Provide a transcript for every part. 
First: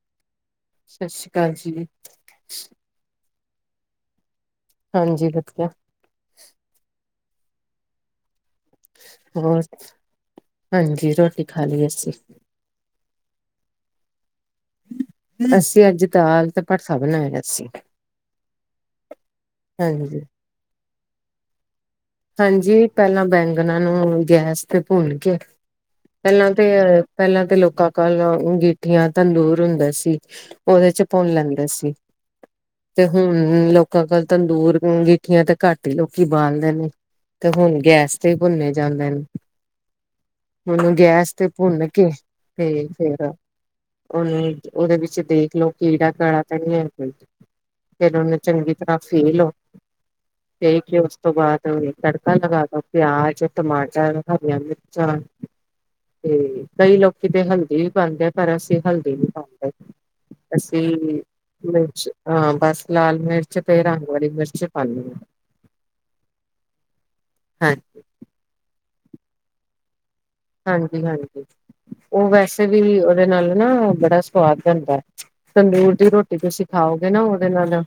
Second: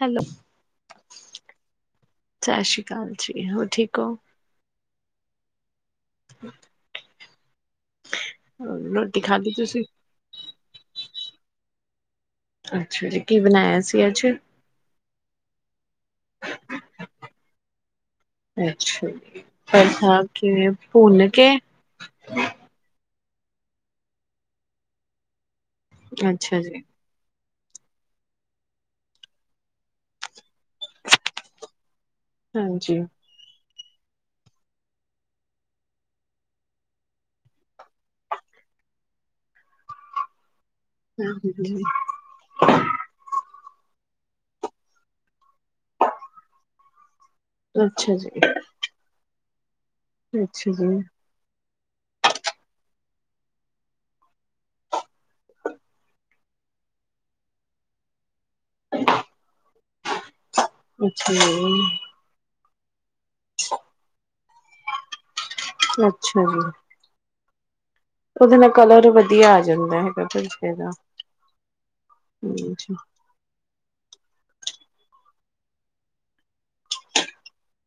Hello. ਸਤਿ ਸ੍ਰੀ ਅਕਾਲ ਜੀ। ਹੋ ਠੀਕ ਓ? ਹਾਂਜੀ ਵਧੀਆ। ਹਮ। ਖਾ ਲਈ ਹੋਰ ਤੁਸੀਂ ਹਾਂਜੀ ਰੋ। ਖਾ ਲਈ ਅਸੀਂ ਅੱਛਾ ਜੀ ਕੀ ਬਣਾਇਆ ਸੀ ਅੱਜ ਅਸੀਂ ਅੱਜ ਦਾਲ ਤੇ ਭੜਥਾ ਬਣਾਇਆ [unintelligible] ਅੱਛਾ ਜੀ ਹੋਰ ਹਾਂਜੀ। ਸੁਣਾਓ ਕਿਵੇ ੳ ਭੂਨ ਕੇ ਹਾਂਜੀ ਪਹਿਲਾਂ ਬੈਂਗਨਾਂ ਨੂੰ ਗੈਸ ਤੇ ਭੁੰਨ ਕੇ, ਪਹਿਲਾਂ ਅੱਛਾ ਤੇ ਜੀ ਪਹਿਲ਼ਾਂ, ਲੋਕਾਂ ਕਲ ਅੰਗੀਠੀਆਂ ਤੰਦੂਰ ਹੁੰਦਾ ਸੀ। ਉਹਦੇ ਚ ਭੁੰਨ ਲੈਂਦੇ ਸੀ, ਹਾਂਜੀ ਤੇ ਹੁਣ ਲੋਕ- ਕੱਲ ਤੰਦੂਰ ਅੰਗਿਠੀਆਂ ਤੇ ਘੱਟ ਹੀ ਲੋਕੀ ਬਾਲਦੇ ਨੇ, ਤੇ, ਹੁਣ ਗੈਸ ਤੇ ਭੁੰਨੇ ਜਾਂਦੇ ਨੇ, ਇਸ ਨੂੰ ਗੈਸ ਤੇ ਅੱਛਾ ਜੀ ਭੁੰਨ ਕੇ ਤੇ ਫ਼ੇਰ, ਉਹਨੂੰ ਉਹਦੇ ਵਿੱਚ ਦੇਖਲਓ ਕੀੜਾ ਕਾੜਾ ਤਾਂ ਨਹੀਂ ਹੈ ਕੋਈ, ਅੱਛਾ ਫਿਰ ਉਹਨੂੰ ਜੀ ਚੰਗੀ ਤਰ੍ਹਾਂ ਫੀਲ ਲੋ, ਤੇ ਫਿਰ ਉਸ ਤੋਂ ਬਾਅਦ, ਤੜਕਾ ਲਗਾ ਦੋ ਪਿਆਜ ਟਮਾਟਰ ਹਰੀਆਂ ਮਿਰਚਾਂ ਤੇ ਕਈ ਲੋਕੀ ਤੇ ਹਲਦੀ ਵੀ ਪਾਦੇ, ਪਰ ਅਸੀਂ ਹਲਦੀ ਨੀ ਪਾਦੇ, ਅੱਛ ਅਸੀਂ ਅੱਛਾ ਜੀ ਹਾਂ ਬਸ, ਲਾਲ ਮਿਰਚ ਤੇ ਰਗਵਾੜੀ ਮਿਰਚ, ਪਿਛੇ ਪਾਨੀ ਆ, ਅੱਛਾ ਜੀ, ਹਾਂ ਉਹਦੇ ਨਾਲ, ਕਲਰ ਵਧੀਆ ਆ ਜਾਂਦਾ ਹੈਗਾ। ਭੁਜੀਆ ਦਾ ਹਾਂਜੀ ਹਾਂਜੀ ਉਹ ਵੈਸੇ ਵੀ ਉਹਦੇ ਨਾਲ ਨਾ, ਬੜਾ ਸਵਾਦ ਬਣਦਾ ਹੈ ਤੰਦੂਰ ਦੀ ਰੋਟੀ ਤੁਸੀਂ ਖਾਓਗੇ, ਨਾ ਉਹਦੇ ਨਾਲ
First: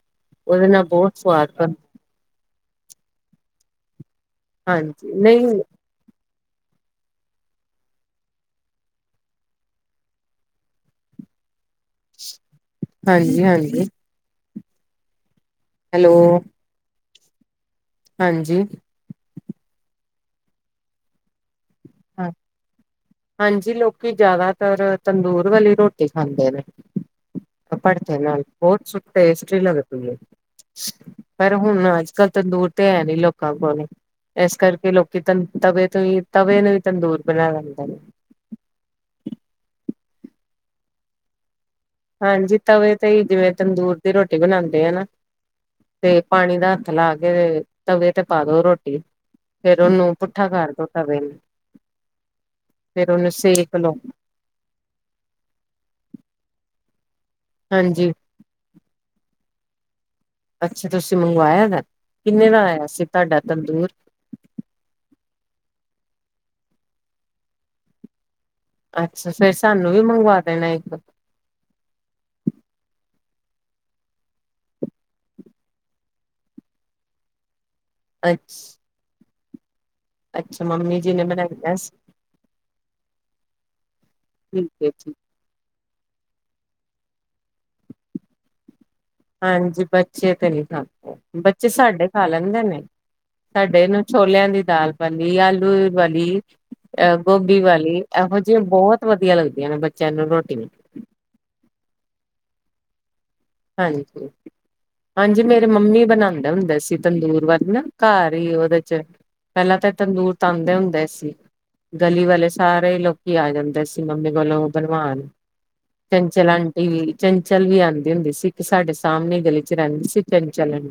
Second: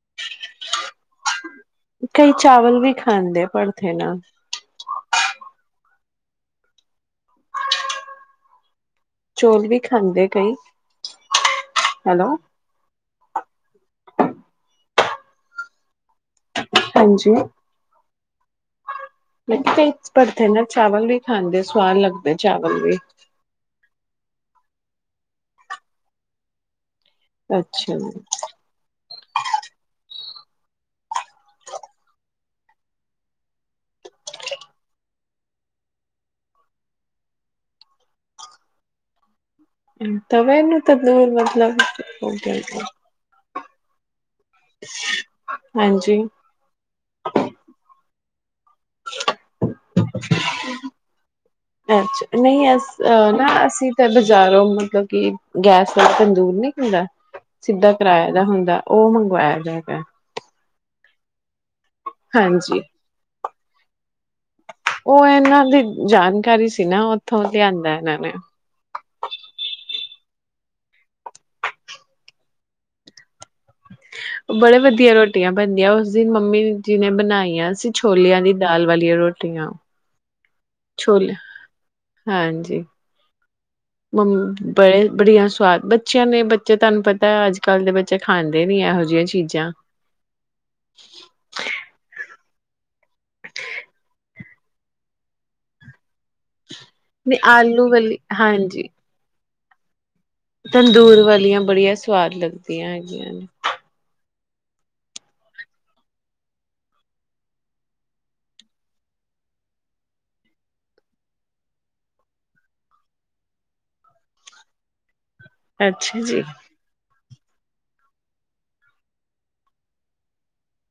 ਉਹਦੇ ਨਾਲ ਬਹੁਤ ਸਵਾਦ, ਬਣ ਕਈ ਚਾਵਲ ਵੀ ਖਾਂਦੇ ਭੜਥੇ ਨਾਲ, ਹਾਂਜੀ ਨਹੀਂ ਚੌਲ ਵੀ ਖਾਂਦੇ ਕਈ, ਹੈਲੋ ਹਾਂਜੀ-ਹਾਂਜੀ, ਹੈਲੋ, ਹਾਂਜੀ, ਹਾਂਜੀ, ਕਿਹਾ ਕਈ ਭਰਥੇ ਨਾਲ ਚਾਵਲ ਵੀ ਖਾਂਦੇ, ਸਵਾਦ ਹਾਂ, ਲੱਗਦੇ ਚਾਵਲ ਵੀ ਹਾਂਜੀ ਲੋਕੀ ਜ਼ਿਆਦਾ ਫੇਰ ਤੰਦੂਰ ਵਾਲੀ ਰੋਟੀ ਖਾਂਦੇ ਨੇ, ਅੱਛਾ ਜੀ ਭੜਥੇ ਨਾਲ ਬਹੁਤ ਸੁ ਟੇਸਟੀ ਲੱਗਦੀ ਏ, ਪਰ ਹੁਣ ਅੱਜ ਕੱਲ ਤੰਦੂਰ ਤੇ ਹੈ ਨੀ ਲੋਕਾਂ ਕੋਲ ਇਸ ਕਰਕੇ ਲੋਕੀ ਤ ਤਵੇ ਤੋਂ ਹੀ ਤਵੇ ਨੂੰ ਹੀ, ਤੰਦੂਰ ਬਣਾ ਲੈਂਦੇ ਨੇ। ਹੂੰ ਤਵੇ ਨੂੰ ਤੰਦੂਰ ਮਤਲਬ? ਹੋ ਹਾਂਜੀ ਗਿਆ ਤਵੇ ਤੇ ਹੀ ਜਿਵੇਂ ਤੰਦੂਰ ਦੀ ਰੋਟੀ ਬਣਾਦੇ ਆ ਨਾ ਹਾਂਜੀ ਤੇ ਪਾਣੀ ਦਾ ਹੱਥ ਲਾ ਕੇ ਤਵੇ ਤੇ ਪਾਦੋ ਰੋਟ ਦੋ ਤਵੇ ਨੂੰ ਅੱਛਾ ਨਹੀਂ ਅਸ ਫੇਰ ਉਹਨੂੰ ਨਾ ਸੇਕ ਅਸੀਂ ਲਓ ਤਾਂ ਬਾਜ਼ਾਰੋਂ ਮਤਲਬ ਕਿ ਗੈਸ ਦਾ ਤੰਦੂਰ ਨਹੀ ਹੁੰਦਾ। ਸਿੱਦਾ ਹਾਂਜੀ ਕਰਾਏ ਦਾ ਹੁੰਦਾ ਉਹ ਮੰਗਵਾਇਆ। [unintelligible] ਅੱਛਾ ਤੁਸੀ ਮੰਗਵਾਇਆ ਐ। ਕਿੰਨੇ ਦਾ ਹਾਂਜੀ ਆਇਆ ਸੀ ਤੁਹਾਡਾ? ਤੰਦੂੂਰ। ਉਹ ਇਹਨਾਂ ਦੀ ਜਾਣਕਾਰੀ ਸੀ ਨਾ ਉੱਥੋਂ ਲਿਆਂਦਾ ਇਹਨਾਂ ਨੇ। ਅੱਛਾ ਫੇਰ ਸਾਨੂੰ ਵੀ ਮੰਗਵਾ ਦੇਣਾ ਇੱਕ। ਬੜੇ ਵਧੀਆ ਰੋਟੀਆਂ ਬਣਦੀਆਂ ਉਸ ਦਿਨ ਮੰਮੀ ਜੀ ਨੇ ਬਣਾਈਆਂ ਸੀ। ਛੋਲਿਆਂ ਦੀ ਅੱਛਾ ਦਾਲ ਵਾਲੀਆਂ ਰੋਟ ਟੀਆਂ ਅੱਛਾ ਮੰਮੀ ਜੀ ਨੇ ਬਣਾਈਆਂ ਸੀ। ਠੀਕ ਮੰਮੀ ਹੈ ਬੜੇ ਜੀ। ਬੜਿਆ ਸਵਾਦ ਬਣ ਬੱਚਿਆਂ ਨੇ ਬੱਚੇ ਤੁਹਾਨੂੰ ਪਤਾ ਹੈ ਅੱਜ ਕੱਲ੍ਹ ਦੇ ਬੱਚੇ ਖਾਂਦੇ ਨੀ ਐਹੋ ਹਾਂਜੀ ਬੱਚੇ ਤੇ ਨਹੀ ਖਾਂਦੇ ਬੱਚੇ ਸਾਡੇ ਖਾ ਲੈ ਨਈ -ਨਈ ਸਾਡੇ ਨ ਛੋਲਿਆਂ ਦੀ ਦਾਲ ਬਣੀ, ਆਲੂ ਵੀ ਬਣ ਬੀ ਅ ਨਹੀਂ ਗੋਭੀ ਆਲੂ ਵਾਲੀ ਇਹੋ ਜਿਹੀ ਹਾਂਜੀ ਬਹੁਤ ਵਧੀਆ ਲੱਗ [unintelligible] ਤੰਦੂਰ ਵਾਲੀਆਂ ਬੜੀਆ ਸਵਾਦ ਲਗਦ ਪਿਆਂ ਜੀਆਂ ਨ ਹਾਂਜੀ- ਹਾਂਜੀ ਮੇਰੇ ਮੰਮੀ ਬਣਾਉਂਦੇ ਹੁੰਦੇ ਸੀ, ਤੰਦੂਰ ਵਾਲੀ ਨਾ ਘਰ ਹੀ ਉਹਦੇ 'ਚ ਪਹਿਲਾਂ ਤਾਂ ਤੰਦੂਰ ਤਾਉਂਦੇ ਹੁੰਦੇ ਸੀ। ਗਲੀ ਵਾਲੇ ਸਾਰੇ ਲੋਕੀ ਆ ਜਾਂਦੇ ਸੀ ਮੰਮੀ ਕੋਲੋਂ ਬਣਵਾਉਣ। ਅੱਛਾ ਜੀ, ਚੰਚਲ ਆਂਟੀ ਵੀ ਚੰਚਲ ਵੀ ਆਉਂਦੀ ਹੁੰਦੀ ਸੀ। ਇੱਕ ਸਾਡੇ ਸਾਹਮਣੇ ਗਲੀ 'ਚ ਰਹਿੰਦੀ ਸੀ ਚੰ ਚੱਲਣ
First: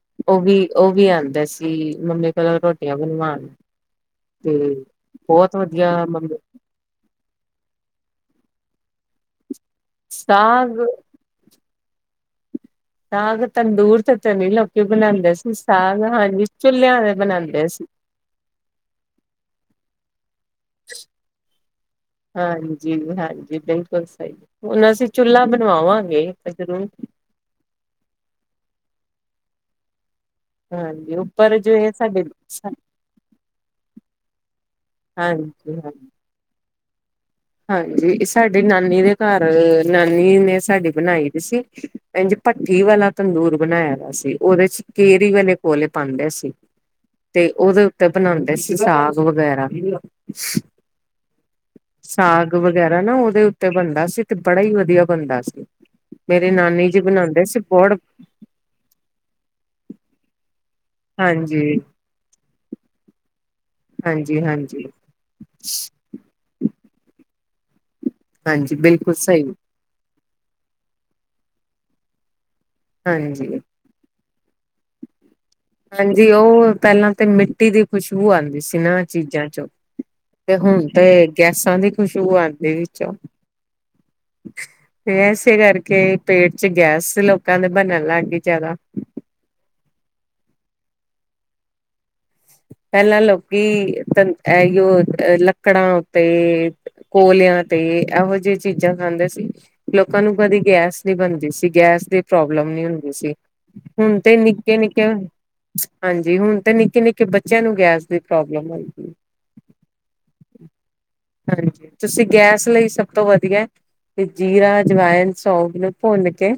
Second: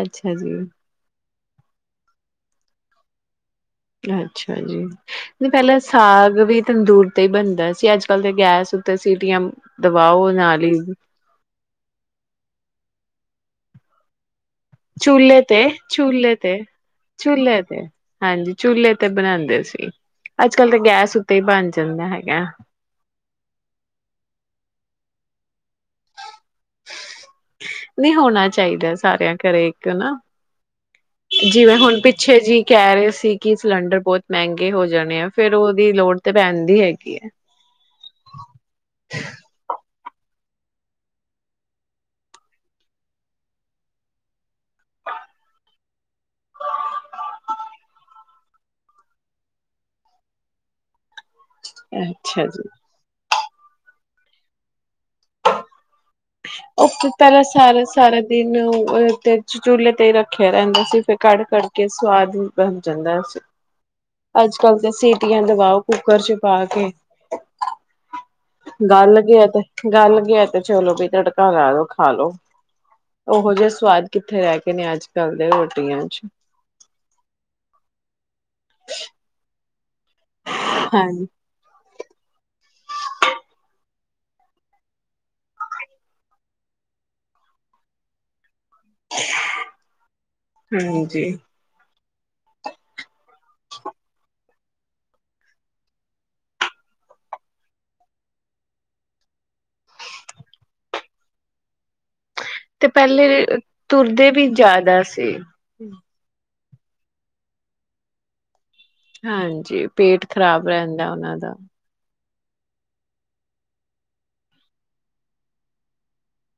ਅੱਛਾ ਉਹ ਜੀ, ਵੀ ਉਹ ਵੀ ਆਉਂਦਾ ਸ ਅਸੀ ਮੰਮੀ ਪਹਿਲਾਂ ਰੋਟੀਆਂ ਬਣਵਾਣ ਅੱਛਾ ਜੀ ਪਹਿਲਾਂ ਵਧੀਆ ਮੰਮੀ ਸਾਗ ਵੀ ਤੰਦੂਰ ਤੇ ਹੀ ਬਣਦਾ ਸੀ ਅੱਜ ਅ ਕਲ ਦੇ ਗੈਸ ਉੱਤੇ ਸੀਟੀਆਂ ਦਬਾਓ ਨਾਲ ਈ। ਸਾਗ [unintelligible] ਬਣਾਉਂਦੇ ਚੁਲੇ ਸੀ ਤੇ ਸਾਗ ਚੁਲੇ ਹਾਂਜੀ ਤੇ ਚੁੱਲਿਆਂ ਦੇ ਚੁਲੇ ਬਣਾਉਂਦੇ ਤੇ ਸੀ ਹਾਂਜੀ ਚੁਲੇ ਤੇ ਬਣਾਦੇ ਸੀ। ਅੱਜ ਕੱਲ ਤਾਂ ਗੈਸ ਉੱਤੇ ਹੀ ਬਣ ਜਾਂਦਾ ਹੈਗਾ। ਹਾਂਜੀ -ਹਾਂਜੀ ਬਿਲਕੁਲ ਸਹੀ ਹੁਣ ਅਸੀਂ ਚੁੱਲ੍ਹਾ ਬ ਬਣਵਾਵਾਂਗੇ ਜਰੂਰ ਨਹੀਂ ਹੋਣਾ ਚਾਹੀਦਾ ਸਾਰਿਆਂ ਘਰੇ ਇੱਕ ਨਾ ਹਾਂਜੀ ਉੱਪਰ ਜੋ ਜਿਵੇਂ ਇਹ ਹੁਣ ਸਾਡੇ ਪਿੱਛੇ ਜੀ ਕਹਿ ਰਹੇ ਸੀ ਕਿ ਸਿਲੰਡਰ ਬਹੁਤ ਮਹਿੰਗੇ ਹੋ ਜਾਣੇ ਆ ਫੇਰ ਹਾਂਜੀ ਹਾਂ ਉਹਦੀ ਲੋੜ ਤੇ ਪੈਂਦੀ ਹੈਗੀ। [unintelligible] ਹਾਂਜੀ ਸਾਡੇ ਨਾਨੀ ਦੇ ਘਰ ਨਾਨੀ ਨੇ ਸਾਡੀ ਬਣਾਈ ਦੀ ਸੀ ਇੰਜ ਭੱਠੀ ਵਾਲਾ ਤੰਦੂਰ ਬਣਾਇਆ ਵ ਸੀ ਉਹਦੇ 'ਚ ਕੇਰੀ ਵਾਲੇ ਕੋਲੇ ਪਾਉਂਦੇ ਸੀ ਤੇ ਉਹਦੇ ਉੱਤੇ ਬਣਾਉਂਦੇ ਸੀ ਸਾਗ ਵਗੈਰਾ [inaudible] ਸਾਗ ਜੀ। ਵਗੈਰਾ ਨਾ ਉਹਦੇ ਉ ਬਣਦਾ ਸੀ ਤੇ ਬੜਾ ਹੀ ਵਧੀਆ ਬਣਦਾ ਸੀ। ਮੇਰੇ ਉਹ ਨਾਨੀ ਜੀ ਪਹਿਲਾਂ ਬਣਾਉਂਦੇ ਸੀ ਸਾਰਾ ਬੜ ਸਾਰਾ ਦਿਨ ਤੇ ਉ ਚੁੱਲੇ ਤੇ ਹੀ ਰੱਖਿਆ ਰਹਿੰਦਾ ਸੀ। ਫ ਕੱੜ- ਕੱੜ ਹਾਂਜੀ ਕੇ ਸਵਾਦ ਬਣ ਸਕਦਾ। [inaudible] ਹਾਂਜੀ ਅੱਜ ਕੱਲ ਹਾਂਜੀ ਤਾਂ ਸੀਟੀਆਂ ਦਵਾਓ ਕੁੂੱਕਰ 'ਚ ਪਾ ਕੇ। ਹਾਂਜੀ ਬਿਲਕੁਲ ਗਲ ਸਹੀ ਗਿਆ ਤੇ ਗਲ ਗਿਆ। ਤੇ ਚਲੋ ਬਈ। ਤੜਕਾ ਲਾ ਲੋੋ ਖਾ ਲੋ। ਉਹੋ ਹਾਂਜੀ ਜਿਹਾ ਸਵਾਦ ਕਿੱਥੇ ਰਹਿ ਕਏ ਨੇ ਅੱਜ ਕੱਲ੍ਹ ਹਾਂਜੀ ਉਹ ਪਹਿਲਾਂ ਤੇ ਮਿੱਟੀ ਦੀ ਖੁਸ਼ਬੂ ਆਉਂਦੀ ਸੀ ਨਾ ਚੀਜ਼ਾਂ 'ਚੋਂ ਤੇ ਹੁਣ ਤੇ ਹਾਂਜੀ। ਗੈਸਾਂ ਦੀ ਖੁਸ਼ੂਬੋ ਆਉਂਦੀ ਵਿੱਚੋਂ ਤੇ ਇਸੇ ਕਰਕੇ ਪੇਟ [inaudible] 'ਚ ਗੈਸ ਲੋਕਾਂ ਦੇ ਬਣਨ ਲੱਗ ਗਈ ਜਿਆਦਾ ਹਾਂਜੀ ਪਹਿਲਾਂ ਲੋਕੀ ਤ ਇਹੀਓ ਲੱਕੜਾਂ ਉਤੇ ਕੋਲਿਆਂ ਤੇ ਇਹੋ ਜਿਹੀ ਚੀਜ਼ਾਂ ਖਾਂਦੇ ਸੀ, ਲੋਕਾਂ ਨੂੰ ਕਦੀ ਗੈਸ ਨੀ ਬਣਦੀ ਸੀ, ਗੈਸ ਦੇ ਪ੍ਰੋਬਲਮ ਨ ਤੇ ਹੁੰਦੀ ਸੀ, ਪਹਿਲੇ ਹੁਣ ਤੁਰਦੇ ਤੇ ਵੀ ਨਿੱਕੇ ਜ਼ਿਆਦਾ ਨਿੱਕੇ [inaudible] ਸੀ। ਹਾਂਜੀ ਹੁਣ ਤੇ ਨਿੱ- ਨਿੱਕੇ ਕਿ ਬੱਚਿਆਂ ਨੂੰ ਗੈਸ ਦੀ ਪ੍ਰੋਬਲਮ ਹੋਈ। ਹਾਂਜੀ ਪੇਟ ਖ਼ਰਾਬ ਰਹਿੰਦਾ ਉਹਨਾਂ ਦਾ ਹਾਂਜੀ ਤੁਸੀਂ ਗੈਸ ਲਈ ਸਭ ਤੋਂ ਵਧੀਆ ਤੇ ਜੀਰਾ, ਅਜਵਾਇਨ, ਸੌਫ ਨੂੰ ਭੁੰਨ ਕੇ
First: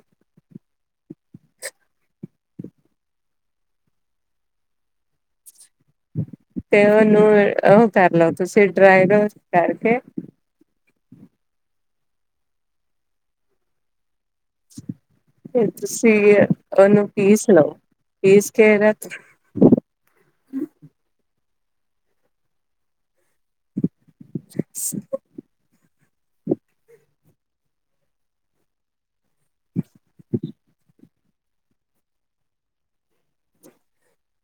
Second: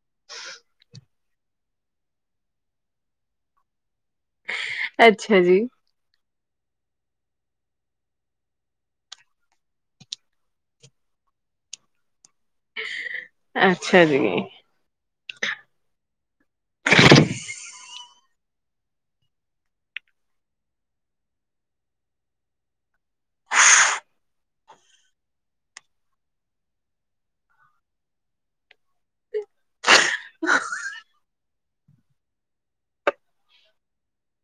ਅੱਛਾ ਜੀ ਤੇ ਉਹਨੂੰ ਉਹ ਕਰ ਲ ਤੁਸੀਂ ਡਰਾਈ ਰੋਸ ਕਰਕੇ ਅੱਛਾ ਜੀ ਫੇਰ ਤੇ ਸਹੀ ਏ। ਉਹਨੂੰ ਕੀ ਸੁਣਾਓ? [unintelligible] [inaudible]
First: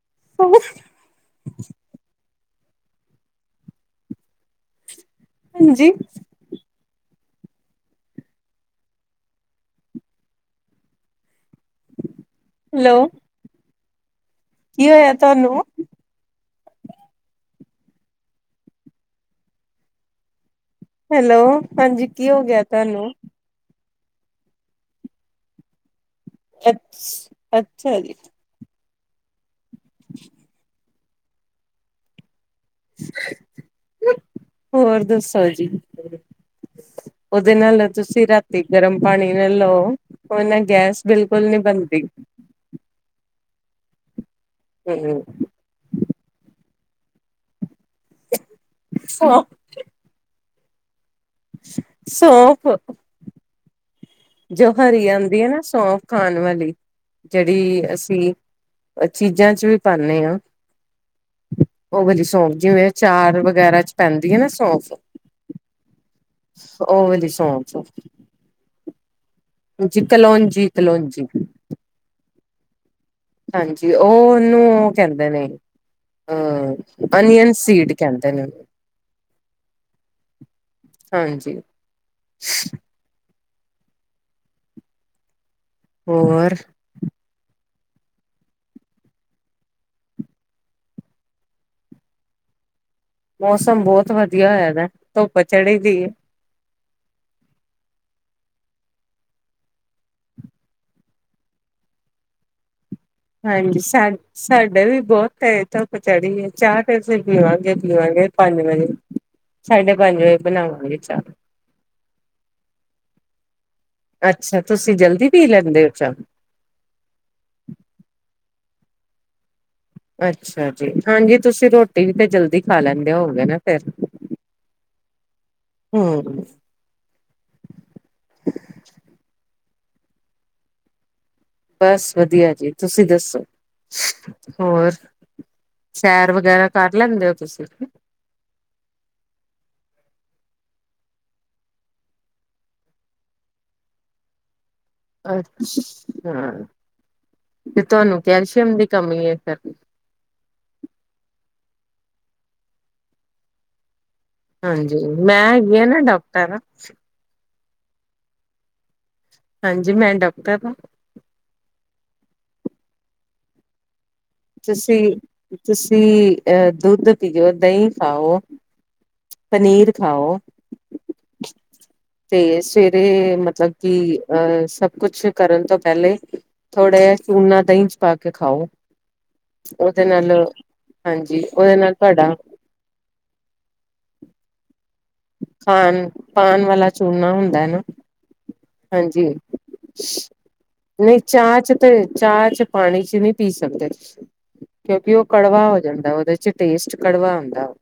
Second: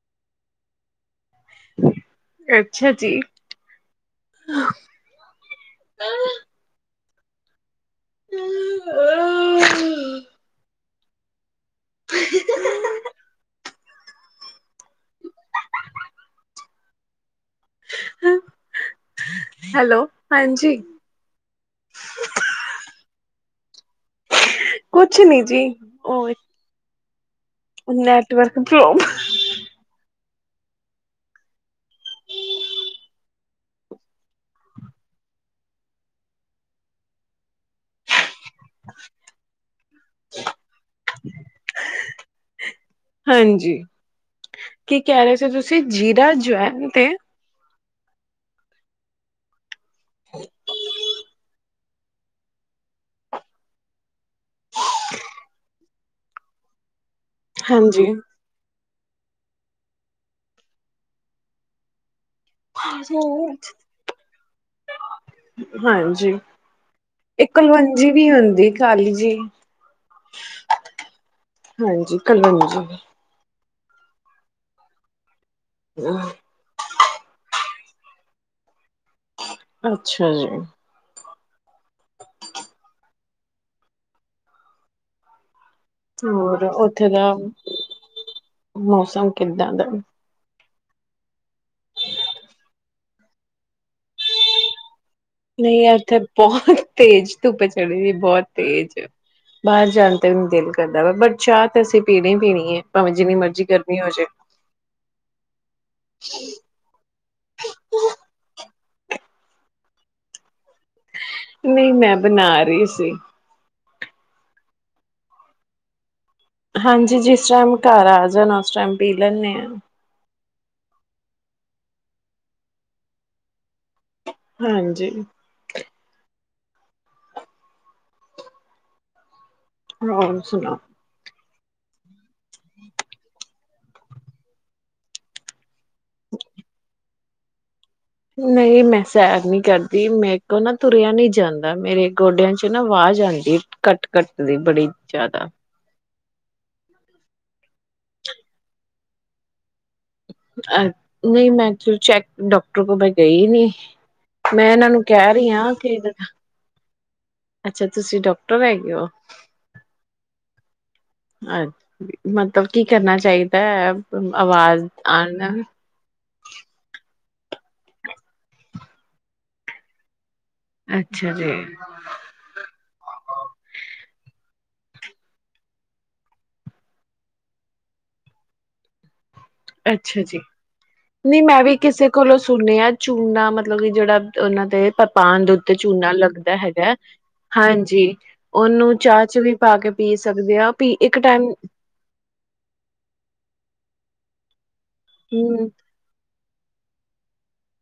[inaudible] ਅੱਛਾ ਜੀ ਹਾਂਜੀ [unintelligible] ਹੈਲੋ ਕੀ ਹੋਇਆ ਤੁਹਾਨੂੰ ਹੈਲੋ ਹਾਂਜੀ ਹੈਲੋ ਹਾਂਜੀ ਕੀ ਹੋ ਗਿਆ ਤੁਹਾਨੂੰ ਕੁਛ ਨੀ ਜੀ ਉਹ ਅ [inaudible] ਅੱਛਾ ਜੀ ਕਿੋ [unintelligible] [unintelligible] ਹੋਰ ਦੱਸੋ ਜੀ ਉਹਦੇ ਨਾਲ ਤੁਸੀਂ ਰਾਤ ਗਰਮ ਪਾਣੀ ਨਾਲ ਲਓ ਉਹਦੇ ਨਾਲ ਗੈਸ ਬਿਲਕੁਲ ਨੀ ਬਣਦੀ ਜੀ ਕੀ ਹਮ ਕਹਿ ਰਹੇ ਸੀ ਤੁਸੀਂ ਜੀਰਾ ਜਵੈਨ ਤੇ ਹਾਂ ਸੌਂਫ ਜੋ ਹਰੀ ਆਂਦੀ ਹੈ ਨਾ ਸੌਂਫ ਖਾਣ ਵਾਲੀ ਜਿਹੜੀ ਹਾਂਜੀ ਅਸੀਂ ਚੀਜ਼ਾਂ ਚ ਵੀ ਪਾਨੇ ਹਾਂ, ਔ ਵਾਲੀ ਸੌਫ ਜਿਵੇਂ ਅਚਾਰ ਵਗੈਰਾ ਚ ਪੈਂਦੀ ਹੈ ਨਾ ਸੌਫ ਹਾਂਜੀ ਔ ਵਾਲੀ ਇਹ ਸੌਂਫ ਕਲਵੰਜੀ ਵੀ ਹੁੰਦੀ ਕਾਲੀ ਜੀ ਜੀ ਕਲੋਂਜੀ ਕਲੋਂਜੀ ਹ [unintelligible] ਹਾਂਜੀ ਔ ਉਹਨੂੰ ਔ ਕਹਿੰਦੇ ਨੇ ਹਾਂ [inaudible] ਅਨੀਅਨ ਸੀਡ ਕਹਿੰਦੇ ਨੇ ਅੱਛਾ ਜੀ ਹਾਂਜੀ ਹੋਰ ਉੱਥੇ ਦਾ ਮੌਸਮ ਕਿੱਦਾਂ ਦਾ ਐ ਮੌਸਮ ਬਹੁਤ ਵਧੀਆ ਹੈ ਵੈ ਧੁੱਪ ਚੜੀ ਨਹੀਂ ਏ ਦੀ ਤੇ ਬਹੁਤ ਤੇਜ਼ ਧੁੱਪ ਚੜੀ ਬਹੁਤ ਤੇਜ਼ ਬਾਹਰ ਜਾਣ ਤੇ ਮੈਨੂੰ ਦਿਲ ਕਰਦਾ ਵਾ ਪਰ ਚਾਹ ਤਾਂ ਅਸੀਂ ਪੀਣੀ ਹੀ ਪੀਣੀ ਹੈ ਭਾਵੇਂ ਜਿੰਨੀ ਮਰਜ਼ੀ ਹਾਂਜੀ ਸਾ ਗਰਮੀ ਹੋ ਜਾਏ ਸਾਡੇ ਵੀ ਬਹੁਤ ਤੇਜ਼ ਧੁੱਪ ਚੜ੍ਹੀ ਏ ਚਾਹ ਵੇ ਫੇ ਪੀਵਾਂਗੇ ਪੀਵਾਂਗੇ ਪੰਜ ਵਜੇ ਸਾਢੇ ਪੰਜ ਵਜੇ ਬਣਾਵਾਂ ਨਹੀਂ ਮੈਂ ਬਣਾ ਰਹੀ ਸੀ ਅੱਛਾ ਤੁਸੀਂ ਜਲਦੀ ਪੀ ਲੈਂਦੇ ਹੋ ਚਾਹ ਹਾਂਜੀ ਜਿਸ ਟਾਈਮ ਘਰ ਆ ਜਾਣ ਉਸ ਟਾਈਮ ਪੀ ਲੈਨੇ ਆਂ ਅੱਛਾ ਜੀ ਹਾਂਜੀ ਤੁਸੀਂ ਰੋਟੀ ਵੀ ਤੇ ਜਲਦੀ ਖਾ ਲੈਂਦੇ ਹੋਗੇ ਨਾ ਫੇਰ ਹਾਂਜੀ ਹਮ [inaudible] ਹੋਰ ਸੁਨਾ ਬਸ ਵਧੀਆ ਜੀ ਤੁਸੀਂ ਦੱਸੋ ਹੋਰ ਸੈਰ ਵਗੈਰਾ ਕਰ ਲੈਂਦੇ ਹੋ ਤੁਸੀਂ ਨਹੀਂ ਮੈਂ ਸੈਰ ਨੀ ਕਰਦੀ ਮੇਰੇ ਕੋਲ ਨਾ ਤੁਰਿਆ ਨਹੀ ਜਾਂਦਾ ਮੇਰੇ ਗੋਡਿਆਂ ਚ ਨਾ ਵਾਜ ਆਦੀ ਕੱਟ ਕੱਟ ਦੀ ਬੜੀ ਜ਼ਿਆਦਾ ਅੱਛ ਹਾਂ ਤੇ ਤੁਹਾਨੂੰ ਕੈਲਸ਼ੀਅਮ ਦੀ ਕਮੀ ਏ ਫੇਰ ਅ ਨਹੀਂ ਮੈਂ ਚੈੱਕ ਡਾਕਟਰ ਕੋ ਮੈਂ ਗਈ ਨਹੀਂ ਹਾਂਜੀ ਮੈਂ ਹੈਗੀ ਆ ਨਾ ਡਾਕਟਰ ਅੱਛਾ ਤੁਸੀਂ ਡਾਕਟਰ ਹੈਗੇ ਹੋ ਹਾਂਜੀ ਮੈਂ ਡਾਕਟਰ ਹਾਂ ਅੱ ਮਤਲਬ ਕੀ ਕਰਨਾ ਚਾਹੀਦੈ ਤੁਸੀਂ ਤੁਸੀਂ ਅਹ ਦੁੱਧ ਘਓ ਦਹੀਂ ਖਾਓ ਪਨੀਰ ਖਾਓ ਅੱਛਾ ਜੀ ਤੇ ਸਵੇਰੇ ਮਤਲਬ ਕਿ ਅਹ ਸਭ ਕੁਛ ਕਰਨ ਤੋਂ ਪਹਿਲੇ ਥੋੜ੍ਹਾ ਜਿਹਾ ਚੂਨਾ ਦਹੀਂ ਚ ਪਾ ਕੇ ਖਾਓ ਉਹਦੇ ਅੱਛਾ ਨਾਲ ਜੀ ਨਹੀਂ ਹਾਂਜੀ ਮੈਂ ਉਹਦੇ ਵੀ ਨਾਲ ਕਿਸੇ ਤੁਹਾਡਾ ਕੋਲੋਂ ਸੁਣਿਐ ਚੂਨਾ ਮਤਲਬ ਕਿ ਜਿਹੜਾ ਉਹਨਾਂ ਦੇ ਪ ਖਾਣ ਪਾਣ ਵਾਲਾ ਚੂਨਾ ਹੁੰਦਾ ਹੈ ਨਾ ਹਾਂਜੀ ਉਹਨੂੰ ਚਾਹ ਹਾਂਜੀ ਚ ਵੀ ਪਾ ਕੇ ਪੀ ਸਕਦੇ ਆ ਪੀ ਨਹੀਂ ਇੱਕ ਟਾਈਮ ਚਾਹ ਚ ਤੇ ਚਾਹ ਚ ਪਾਣੀ ਚ ਨਹੀ ਪੀ ਸਕਦੇ [inaudible] ਕਿਉਂਕਿ ਉਹ ਹਮ ਕੜਵਾ ਹੋ ਜਾਂਦਾ ਉਹਦੇ ਚ ਟੇਸਟ ਕੜਵਾ ਹੁੰਦੈ ਓ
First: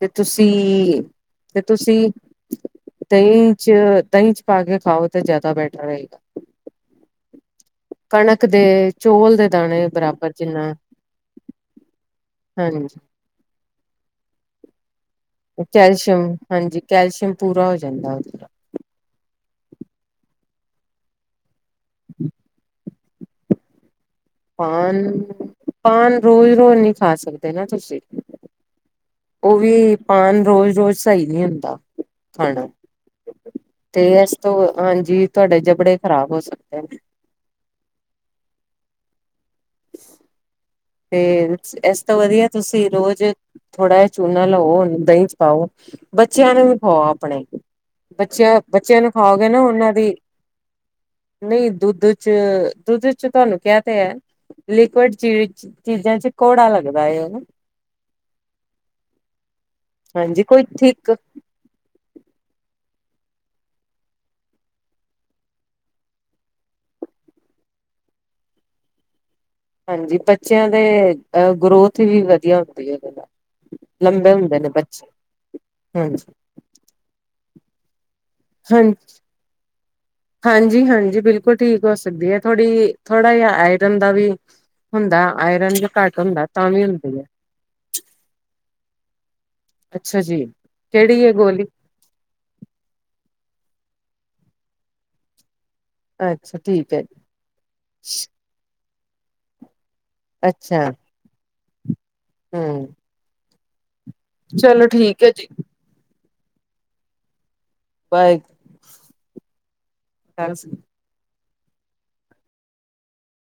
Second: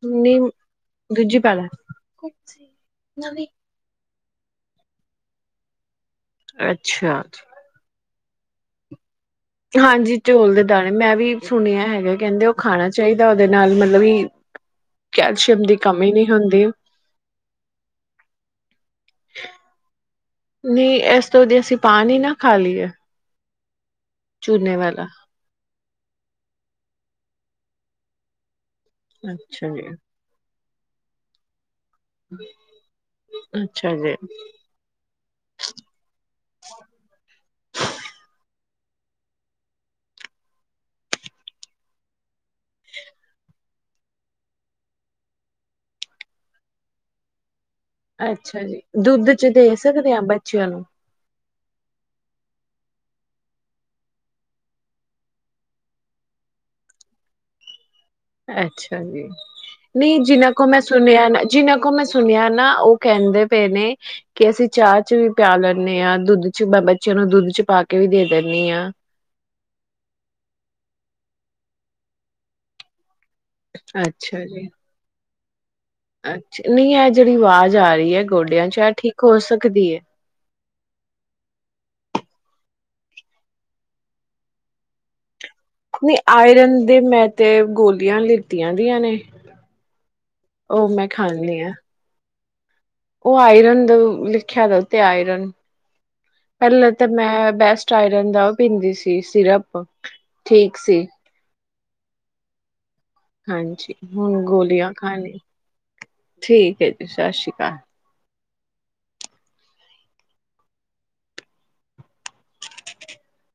ਤੇ ਨਹੀਂ ਤੁਸੀਂ ਦੂਜੀ ਪਾ ਤੇ ਲੈ ਤੁਸੀਂ ਤੇਈਂ ਚ ਦਹੀਂ ਚ ਪਾ ਕੇ ਖਾਓ ਤੇ ਜ਼ਿਆਦਾ ਬੈਟਰ ਰਹੇਗਾ ਅੱਛਾ ਕਣਕ ਦੇ ਚੋਲ ਦੇ ਦਾਣੇ ਹਾਂਜੀ ਬਰਾਬਰ ਚੋਲ ਦੇ ਜਿੰਨਾ ਦਾਣੇ ਮੈਂ ਵੀ ਸੁਣਿਆ ਹੈਗਾ ਕਹਿੰਦੇ ਉਹ ਖਾਣਾ ਹਾਂਜੀ ਚਾਹੀਦਾ ਉਹਦੇ ਨਾਲ ਮਤਲਬ ਵੀ ਕ ਕੈਲਸ਼ੀਅਮ ਹਾਂਜੀ ਕੈਲਸ਼ੀਅਮ ਪੂਰਾ ਹੋ ਜਾਂਦਾ ਨਹੀਂ ਇਸ ਤੋਂ ਦੀ ਅਸੀਂ ਪਾਣੀ ਨਾ ਖਾ ਲਈਏ ਚੂਨੇ ਹਾਨ ਵਾਲਾ ਪਾਨ ਰੋਜ਼ ਰੋਜ਼ ਨੀ ਖਾ ਸਕਦੇ ਨਾ ਤੁਸੀਂ ਉਹ ਅੱਛਾ ਵੀ ਜੀ ਪਾਨ ਰੋਜ਼ ਰੋਜ਼ ਸਹੀ ਨਹੀ ਹੁੰਦਾ ਅੱਛਾ ਤੇ ਜੀ ਇਸ ਤੋਂ ਹਾਂਜੀ ਤੁਹਾਡੇ ਜਬੜੇ ਖ਼ਰਾਬ ਹੋ ਸਕਦੇ ਆ [inaudible] ਤੇ ਇਸ ਤੋਂ ਵਧੀਆ ਤੁਸੀਂ ਰੋਜ਼ ਥੋੜ੍ਹਾ ਜਿਹਾ ਚੂਨਾ ਲਓ ਦਹੀਂ ਚ ਪਾਓ ਬੱਚਿਆਂ ਨੂੰ ਵੀ ਖਵਾਓ ਆਪਣੇ ਬੱਚਿਆਂ ਅੱਛਾ ਜੀ ਬੱਚਿਆਂ ਨੂੰ ਦੁੱਧ ਚ ਖਾਓਗੇ ਨਾ ਦੇ ਉਹਨਾਂ ਦੀ ਸਕਦੇ ਹਾਂ ਬੱਚਿਆਂ ਨੂੰ ਨਹੀਂ ਦੁੱਧ ਚ ਦੁੱਧ ਚ ਤੁਹਾਨੂੰ ਕਿਆ ਤੇ ਹੈ ਲਿਕੁਡ ਚੀ ਚੀਜ਼ਾਂ ਚ ਘੋੜਾ ਲੱਗਦਾ ਹਨਾ ਅੱਛਾ ਜੀ ਨਹੀਂ ਹਾਂਜੀ ਜਿਨਾਂ ਕੋਈ ਕੋ ਮੈਂ ਠੀਕ ਸੁਣਿਆ ਨਾ ਜਿੰਨਾਂ ਕੋ ਮੈਂ ਸੁਣਿਆ ਨਾ ਉਹ ਕਹਿੰਦੇ ਪਏ ਨੇ ਕਿ ਅਸੀਂ ਚਾਹ ਚ ਵੀ ਪਿਆ ਲੈਂਦੇ ਹਾਂ ਦੁੱਧ ਚ ਮੈਂ ਬੱਚਿਆਂ ਨੂੰ ਦੁੱਧ ਚ ਪਾ ਕੇ ਵੀ ਦੇ ਦਿੰਦੀ ਹਾਂ ਹਾਂਜੀ ਬੱਚਿਆਂ ਦੇ ਅ ਗਰੋਥ ਵੀ ਵਧੀਆ ਹੁੰਦੀ ਹੈ ਉਹਦੇ ਨਾਲ ਲੰਬੇ ਅੱਛਾ ਹੁੰਦੇ ਜੀ ਨੇ ਬੱਚੇ ਹਾਂਜੀ ਅੱਛਾ ਨਹੀਂ ਇਹ ਜਿਹੜੀ ਆਵਾਜ਼ ਜਾ ਰਹੀ ਹੈ ਗੋਡਿਆਂ ਚ ਇਹ ਹਾਂਜੀ ਠੀਕ ਹੋ ਸਕਦੀ ਹੈ ਹਾਂਜੀ ਹਾਂਜੀ ਬਿਲਕੁਲ ਠੀਕ ਹੋ ਸਕਦੀ ਹੈ ਥੋੜ੍ਹੀ ਥੋੜ੍ਹਾ ਜਿਹਾ ਆਇਰਨ ਦਾ ਵੀ ਹੁੰਦਾ ਆਇਰਨ ਜੋ ਨਹੀਂ ਘੱਟ ਹੁੰਦਾ ਤਾਂ ਆਇਰਨ ਵੀ ਦੇ ਹੁੰਦੀ ਹੈ ਮੈਂ ਤੇ ਗੋਲੀਆਂ ਲਿੱਤੀਆਂ ਦੀਆਂ ਨੇ ਅੱਛਾ ਜੀ ਉਹ ਮੈਂ ਕਿਹੜੀ ਹੈ ਖਾਂਦੀ ਗੋਲੀ ਹਾਂ ਉਹ ਆਇਰਨ ਦਾ ਲਿਖਿਆ ਦਾ ਤੇ ਆਇਰਨ ਅੱਛਾ ਪਹਿਲਾਂ ਠੀਕ ਹੈ ਤਾਂ ਜੀ ਮੈਂ ਬੈਸਟ ਆਇਰਨ ਦਾ ਉਹ ਪੀਂਦੀ ਸੀ ਸਿਰਪ ਠੀਕ ਅੱਛਾ ਸੀ। ਹਮ ਹਾਂਜੀ ਹੁਣ ਚਲੋ ਗੋਲੀਆਂ ਠੀਕ ਹੈ ਖਾਲੀ ਜੀ ਠੀਕ ਹੈ ਜੀ, ਸਤਿ ਸ਼੍ਰੀ ਅਕਾਲ [unintelligible] [inaudible]